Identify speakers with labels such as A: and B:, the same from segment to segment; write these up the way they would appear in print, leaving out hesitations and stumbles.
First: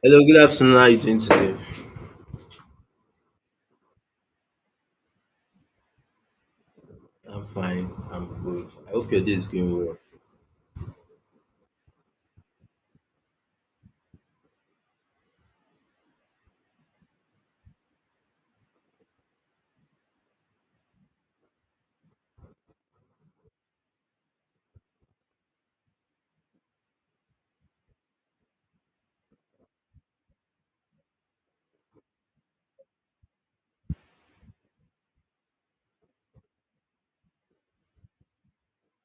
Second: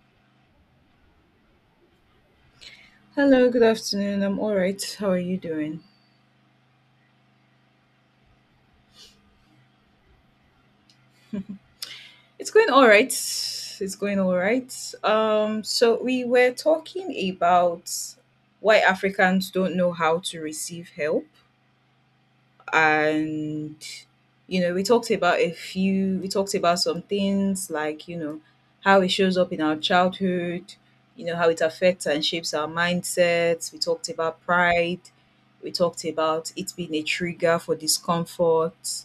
A: Hello, good afternoon. How are you doing today?
B: Hello, good afternoon. I'm all right. How are you doing?
A: I'm fine. I'm good. I hope your day is going well.
B: It's going all right. It's going all right. So we were talking about why Africans don't know how to receive help, and we talked about a few. We talked about some things like how it shows up in our childhood, you know how it affects and shapes our mindsets. We talked about pride. We talked about it being a trigger for discomfort.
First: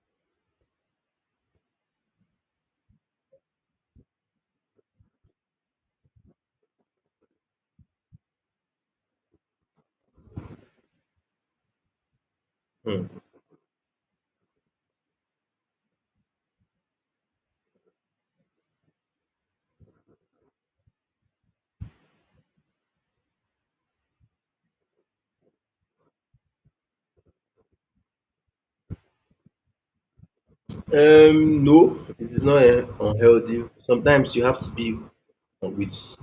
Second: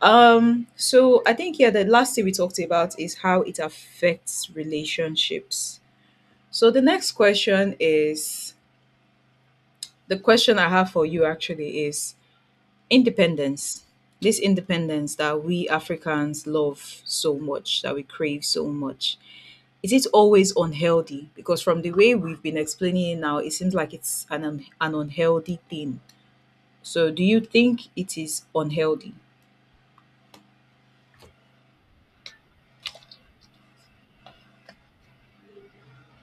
B: So I think, yeah, the last thing we talked about is how it affects relationships. So the next question is, the question I have for you actually is
A: Hmm.
B: independence. This independence that we Africans love so much, that we crave so much. Is it always unhealthy? Because from the way we've been explaining it now, it seems like it's an unhealthy thing. So do you think it is unhealthy?
A: No, it is not unhealthy. Sometimes you have to be with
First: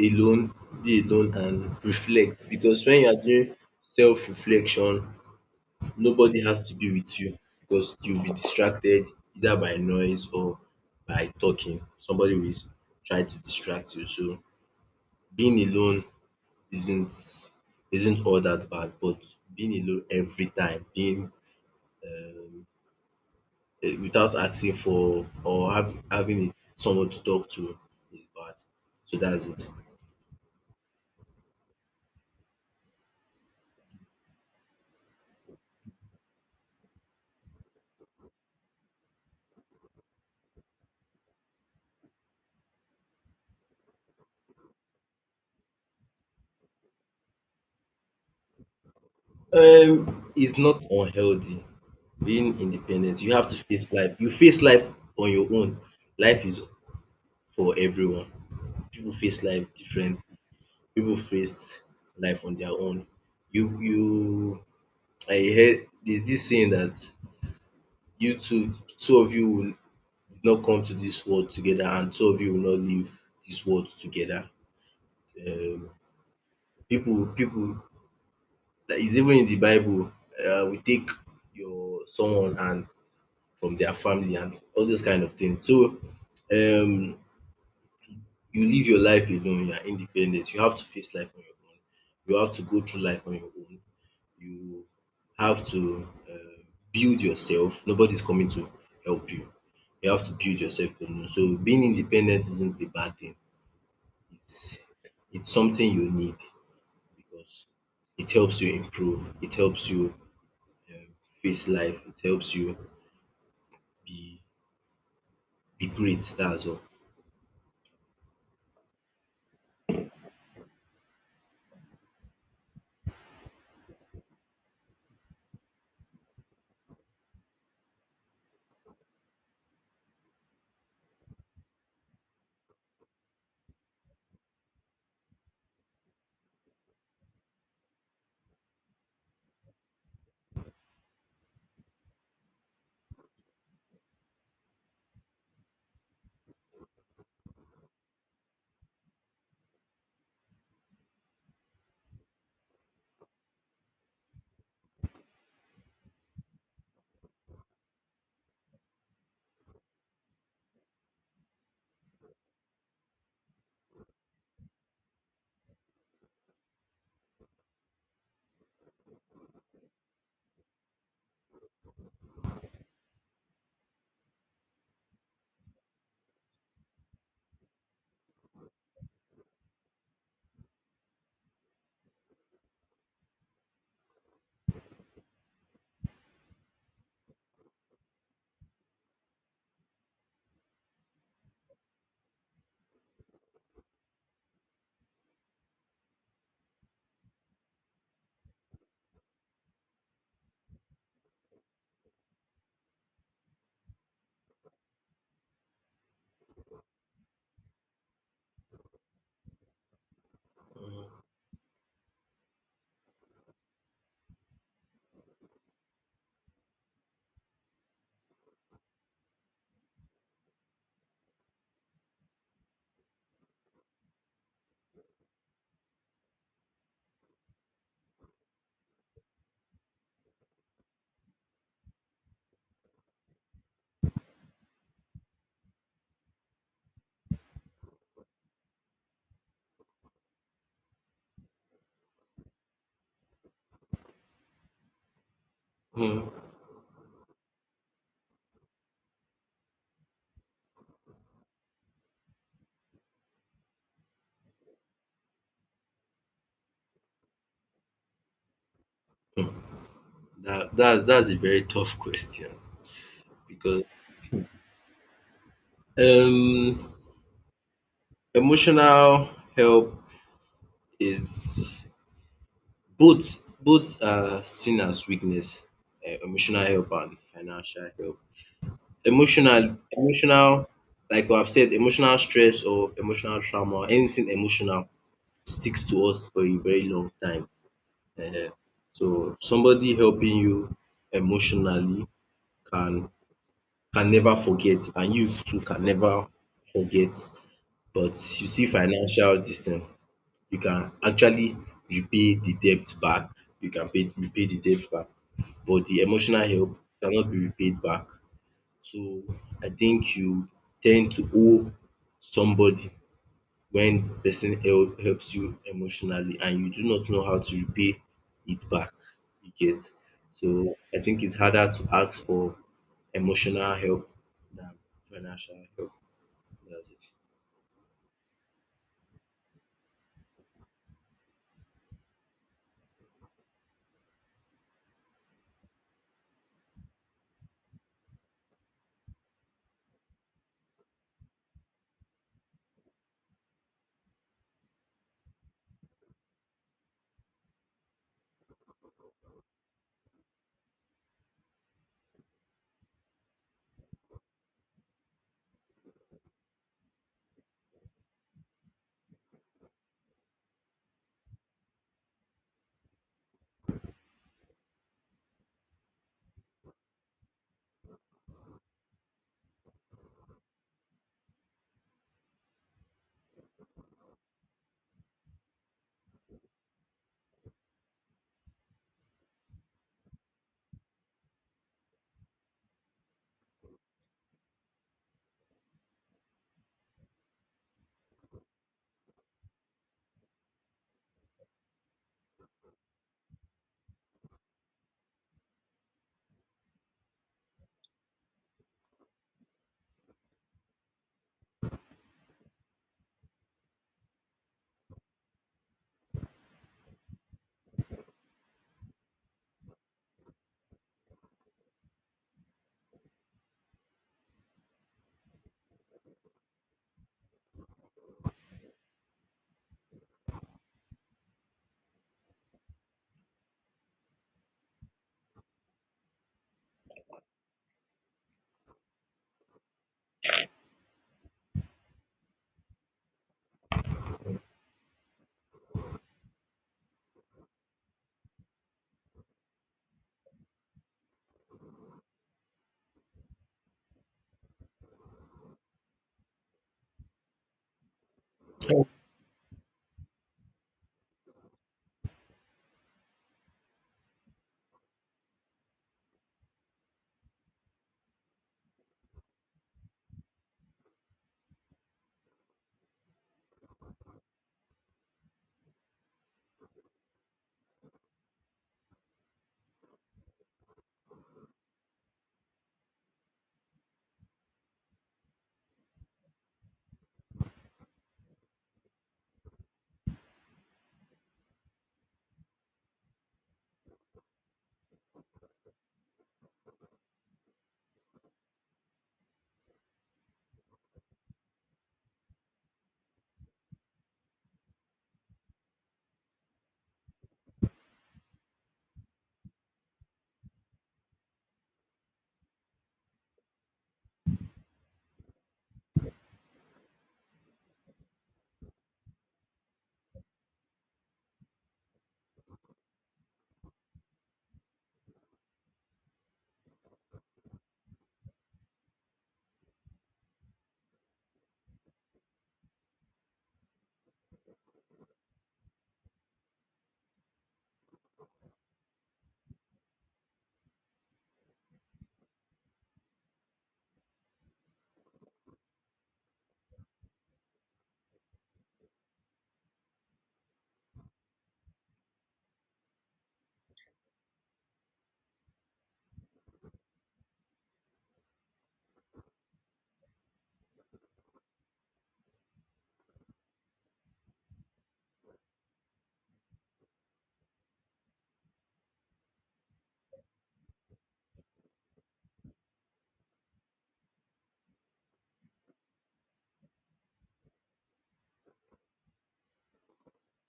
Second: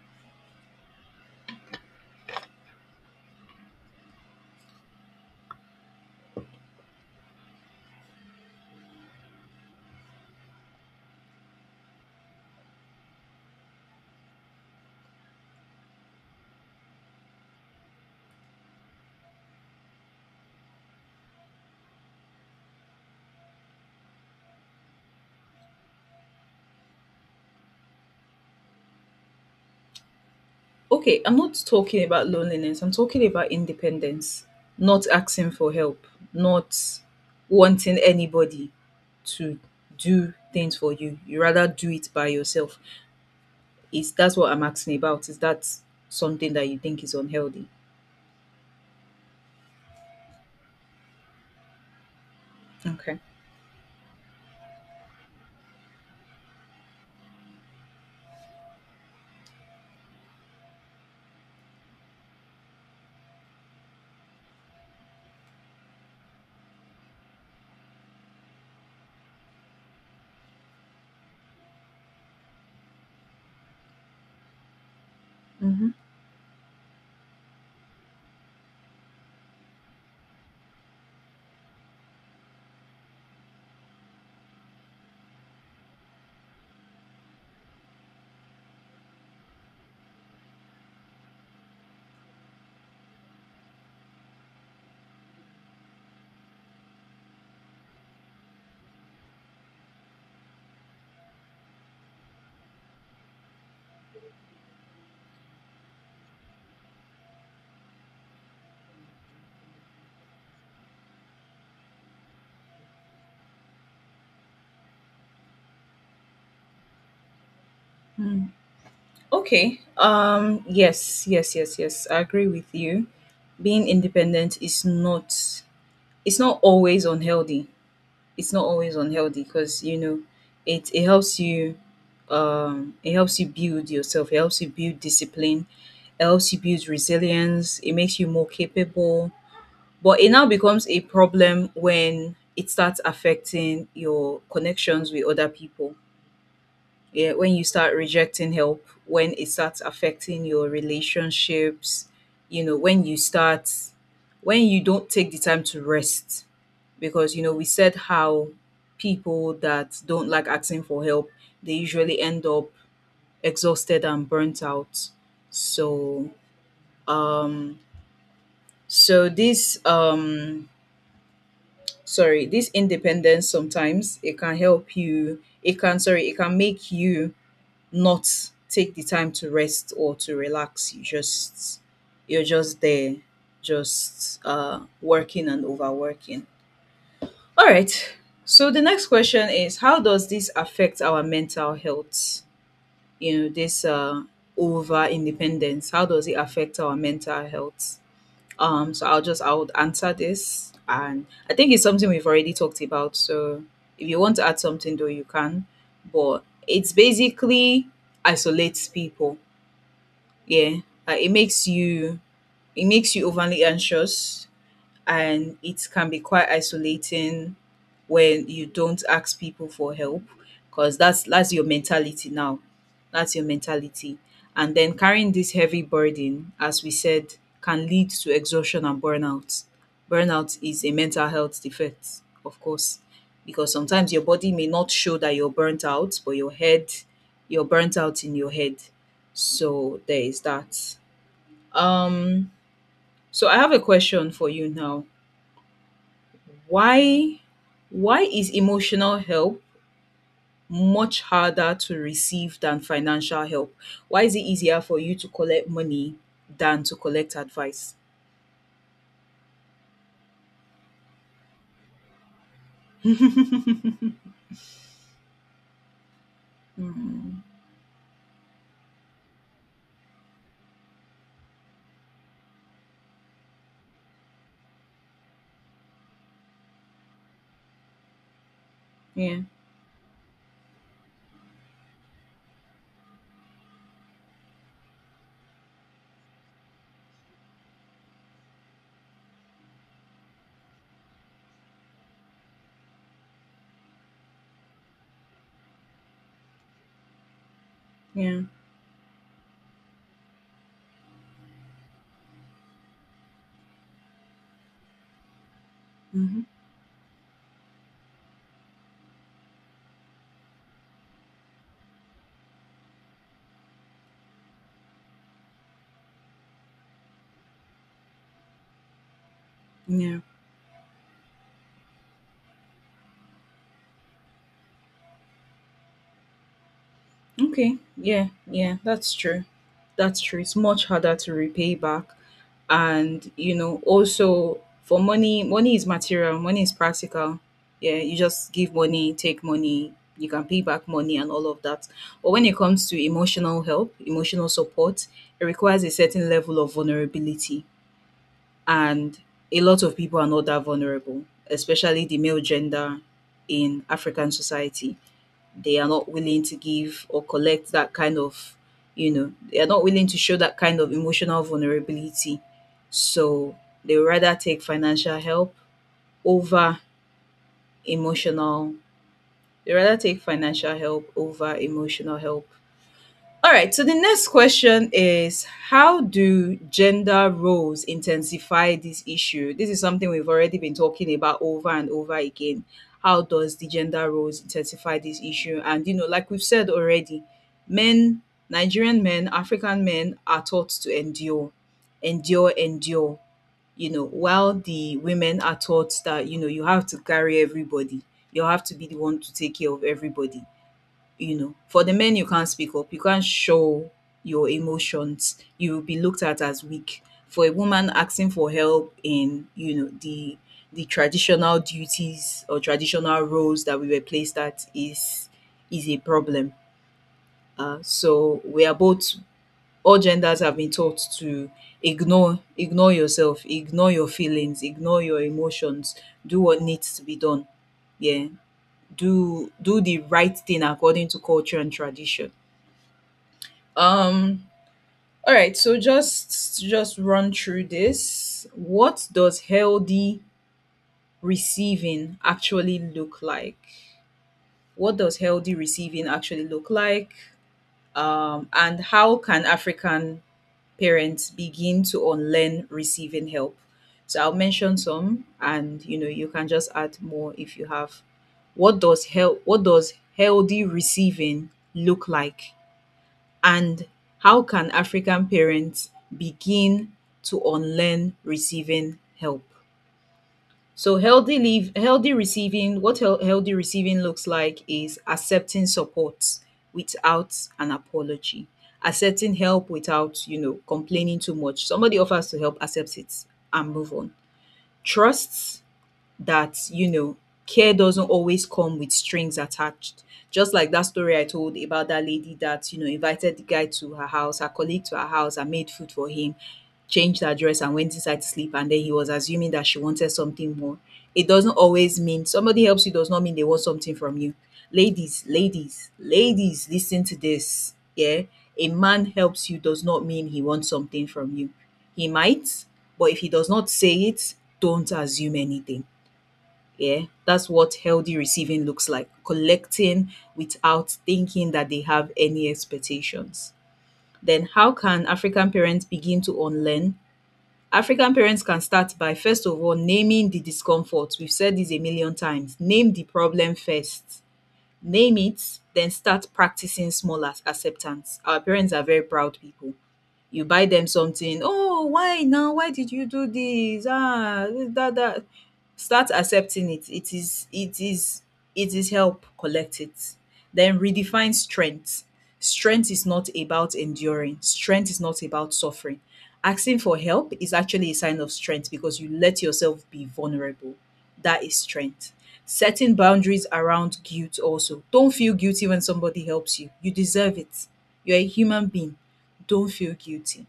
A: alone, be alone and reflect because when you are doing self-reflection, nobody has to be with you because you'll be distracted either by noise or by talking. Somebody will try to distract you. So being alone isn't isn't all that bad, but being alone every time, being um, without asking for or having someone to talk to is bad. So that's it.
B: Okay, I'm not talking about loneliness. I'm talking about independence, not asking for help, not wanting anybody to do things for you. You rather do it by yourself. Is that's what I'm asking about? Is that something that you think is unhealthy?
A: It's not unhealthy being
B: Okay.
A: independent. You have to face life. You face life on your own. Life is for everyone. People face life different. People face life on their own. You I heard there's this saying that you two two of you will did not come to this world together and two of you will not leave this world together.
B: Mm-hmm.
A: Um, people, people, that is even in the Bible, we take your someone and from their family and all those kind of things. So, um, you live your life alone. You are independent. You have to face life on your own. You have to go through life on your own. You have to build yourself. Nobody's coming to help you. You have to build yourself alone. So being independent isn't a bad thing. it's it's something you need because it helps you improve, it helps you um, face life, it helps you be be great. That's all.
B: Okay. Yes, yes, yes, yes. I agree with you. Being independent is not, it's not always unhealthy. It's not always unhealthy because it it helps you it helps you build yourself, it helps you build discipline, it helps you build resilience, it makes you more capable. But it now becomes a problem when it starts affecting your connections with other people, yeah, when you start rejecting help, when it starts affecting your relationships, when when you don't take the time to rest, because, we said how people that don't like asking for help, they usually end up exhausted and burnt out. So, um, so this, um, this independence sometimes it can help you, it can make you not take the time to rest or to relax. You're just there, just working and overworking. All right. So the next question is, how does this affect our mental health? This over independence, how does it affect our mental health? So I would answer this, and I think it's something we've already talked about. So if you want to add something though, you can. But it's basically isolates people, yeah, uh, it makes you it makes you overly anxious, and it can be quite isolating when you don't ask people for help, because that's your mentality now, that's your mentality. And then, carrying this heavy burden, as we said, can lead to exhaustion and burnout. Burnout is a mental health defect, of course, because sometimes your body may not show that you're burnt out, but your head, you're burnt out in your head. So there is that. Um so I have a question for you now.
A: Hmm.
B: Why why is emotional help much harder to receive than financial help? Why is it easier for you to collect money than to collect advice?
A: That's a very tough question because um
B: Mm,
A: emotional help is both are seen as weakness. Emotional help and financial help.
B: yeah,
A: Emotional like I've said, emotional stress or emotional trauma, anything emotional sticks to us for a very long time. um So somebody helping you emotionally can can never forget and you too can never forget. But
B: yeah,
A: you see financial dis thing, you can actually repay the debt back, you can pay repay the debt back but the
B: hmm,
A: emotional help cannot be repaid back. So I think you tend to owe somebody when person helps you emotionally and you do not know how to repay it back, you get.
B: yeah.
A: So I think it's harder to ask for emotional help than financial help. That's it.
B: Okay. Yeah. Yeah. That's true. That's true. It's much harder to repay back. And, also for money, money is material, money is practical. Yeah. You just give money, take money, you can pay back money and all of that. But when it comes to emotional help, emotional support, it requires a certain level of vulnerability. And a lot of people are not that vulnerable, especially the male gender in African society. They are not willing to give or collect that kind of, they are not willing to show that kind of emotional vulnerability, so they would rather take financial help over emotional. They rather take financial help over emotional help. All right, so the next question is, how do gender roles intensify this issue? This is something we've already been talking about over and over again. How does the gender roles intensify this issue? And, like we've said already, men, Nigerian men, African men are taught to endure, endure, endure. While the women are taught that, you have to carry everybody, you have to be the one to take care of everybody. For the men, you can't speak up, you can't show your emotions, you will be looked at as weak. For a woman, asking for help in, the traditional duties or traditional roles that we were placed at, is a problem. So we are both, all genders have been taught to ignore yourself, ignore your feelings, ignore your emotions, do what needs to be done, yeah, do the right thing according to culture and tradition. um all right, so just run through this. What does healthy receiving actually look like? What does healthy receiving actually look like? And how can African parents begin to unlearn receiving help? So I'll mention some, and you can just add more if you have. What does help? What does healthy receiving look like? And how can African parents begin to unlearn receiving help? So healthy leave healthy receiving what hel- healthy receiving looks like is accepting support without an apology. Accepting help without, complaining too much. Somebody offers to help, accepts it, and move on. Trusts that care doesn't always come with strings attached. Just like that story I told about that lady that invited the guy to her house, her colleague, to her house, and made food for him, changed her dress, and went inside to sleep, and then he was assuming that she wanted something more. It doesn't always mean, somebody helps you does not mean they want something from you. Ladies, ladies, ladies, listen to this. Yeah, a man helps you does not mean he wants something from you. He might, but if he does not say it, don't assume anything. Yeah, that's what healthy receiving looks like: collecting without thinking that they have any expectations. Then, how can African parents begin to unlearn? African parents can start by, first of all, naming the discomfort. We've said this a million times. Name the problem first, name it, then start practicing small as acceptance. Our parents are very proud people. You buy them something, oh, why now, why did you do this? Ah, That, start accepting it. It is help, collect it. Then redefine strength. Strength is not about enduring, strength is not about suffering. Asking for help is actually a sign of strength because you let yourself be vulnerable. That is strength. Setting boundaries around guilt also. Don't feel guilty when somebody helps you. You deserve it. You're a human being. Don't feel guilty.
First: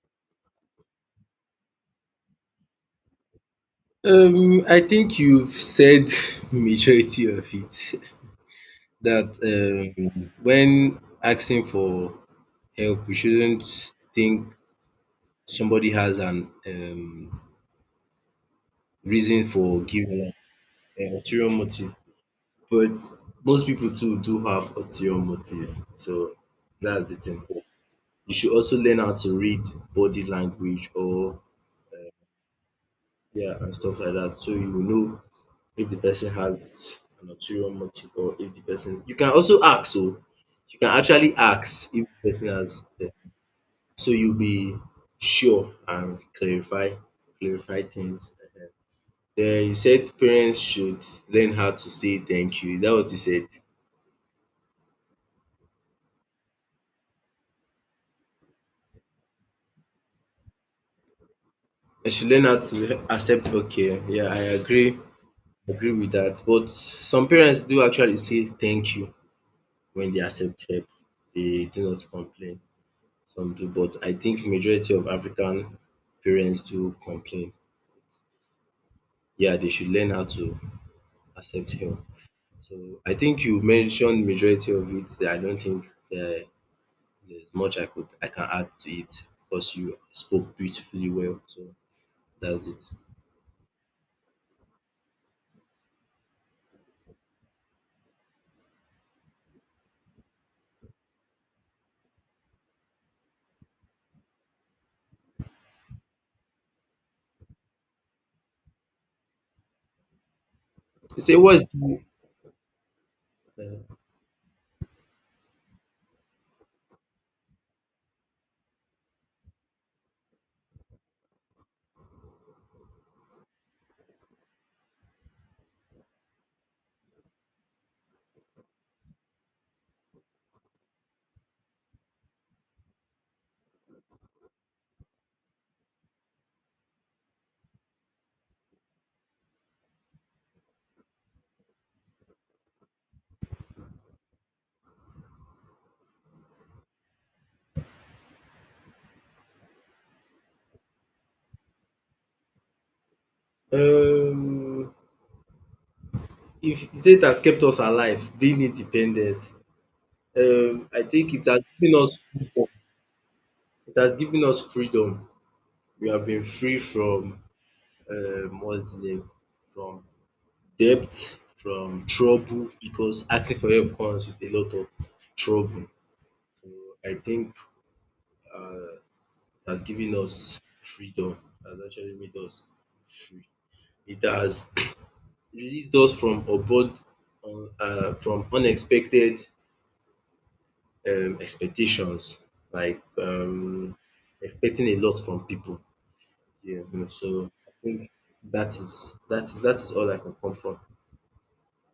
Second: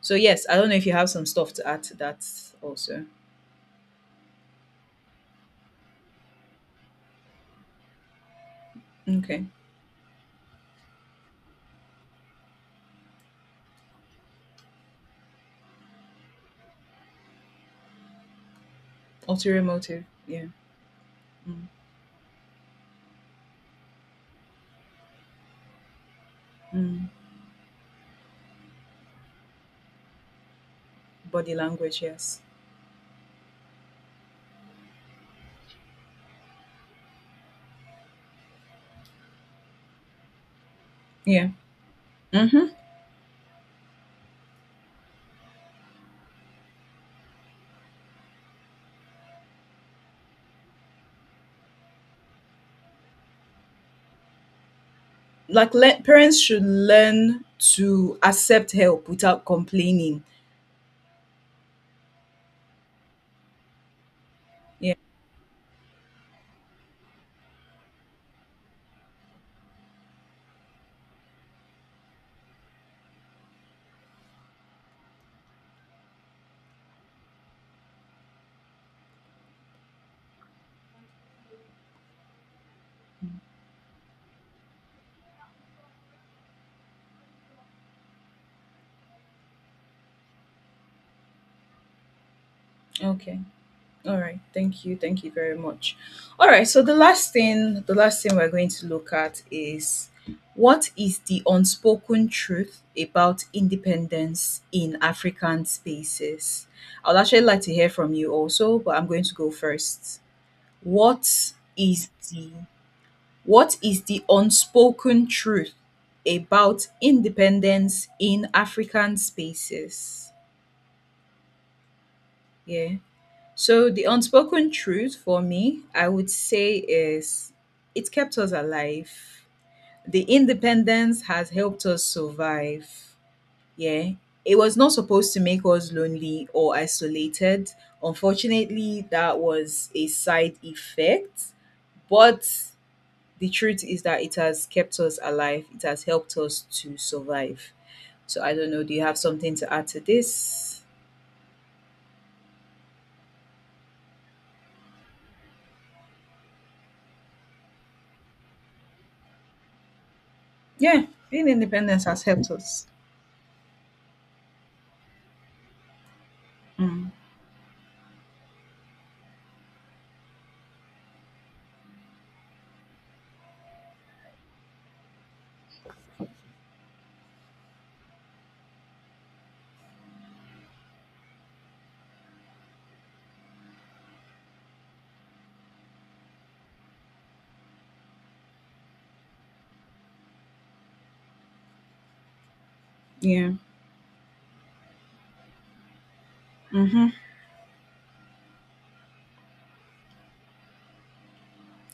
B: So yes, I don't know if you have some stuff to add to that also.
A: I think you've said majority of it. That
B: Okay.
A: when asking for help, we shouldn't think somebody has an reason
B: Ulterior
A: for
B: motive.
A: giving
B: Yeah.
A: an ulterior
B: Mm.
A: motive. But most people too do have ulterior motive, so
B: Mm.
A: that's the thing. You should also learn how to read body language or
B: Body language, yes.
A: yeah, and stuff like that so you will know if the person has an ulterior motive or if the person you can also ask so you can actually
B: Yeah.
A: ask if the person
B: Mm-hmm.
A: has so you'll be sure and clarify things. Den you said parents should learn how to say thank you, is that what you said?
B: Like, parents should learn to accept help without complaining.
A: They should learn how to accept okay. Yeah, I
B: Yeah.
A: agree with that. But some parents do actually say thank you when they accept help. They do not complain. Some do, but I think majority of African parents do complain. Yeah, they should learn how to accept help. So I think you mentioned majority of it. I don't think there there's much I can add to it because you spoke beautifully well. So that's it.
B: Okay. All right, thank you very much. All right, so the last thing we're going to look at is, what is the unspoken truth about independence in African spaces? I'd actually like to hear from you also, but I'm going to go first.
A: You Say
B: What
A: what's the
B: is the what
A: eh,
B: is the unspoken truth about independence in African spaces? Yeah. So the unspoken truth for me, I would say, is it kept us alive. The independence has helped us survive. Yeah. It was not supposed to make us lonely or isolated. Unfortunately, that was a side effect. But the truth is that it has kept us alive. It has helped us to survive. So I don't know, do you have something to add to this?
A: um If you it has kept us alive, being independent, I
B: Yeah,
A: think it
B: being
A: has given
B: independent
A: us
B: has helped
A: freedom.
B: us.
A: It has given us freedom. We have been free
B: Mm,
A: from what's the name? From debt, from trouble, because asking for help comes with a lot of trouble. So I think it has given us freedom. It has actually made us free. It has released us from abroad, from unexpected expectations, like
B: yeah.
A: expecting a lot from people. Yeah, you know,
B: Mm-hmm.
A: so I think that is that is all I can come from.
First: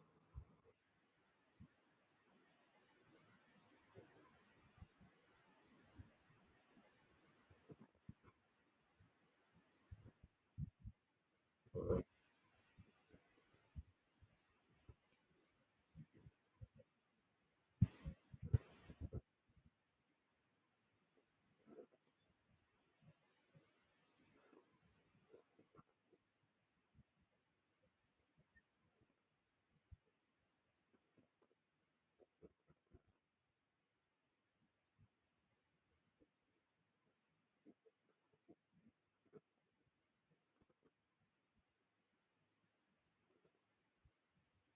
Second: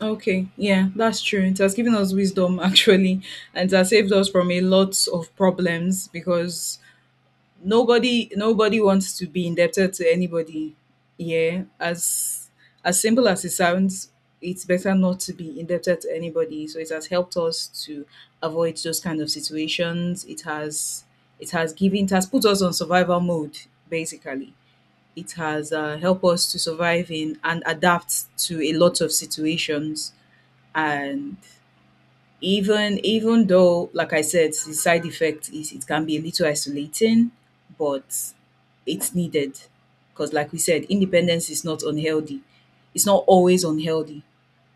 B: Okay. Yeah, that's true. It has given us wisdom, actually, and it has saved us from a lot of problems because nobody wants to be indebted to anybody. Yeah, as simple as it sounds, it's better not to be indebted to anybody. So it has helped us to avoid those kind of situations. It has put us on survival mode, basically. It has helped us to survive in and adapt to a lot of situations. And even though, like I said, the side effect is it can be a little isolating, but it's needed, because like we said, independence is not unhealthy, it's not always unhealthy.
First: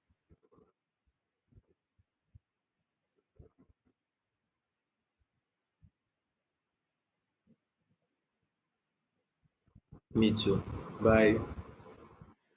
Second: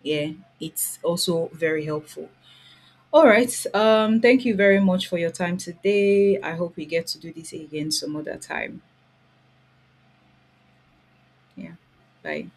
B: Yeah, it's also very helpful. All right, thank you very much for your time today. I hope we get to do this again some other time.
A: Me too. Bye.
B: Yeah, bye.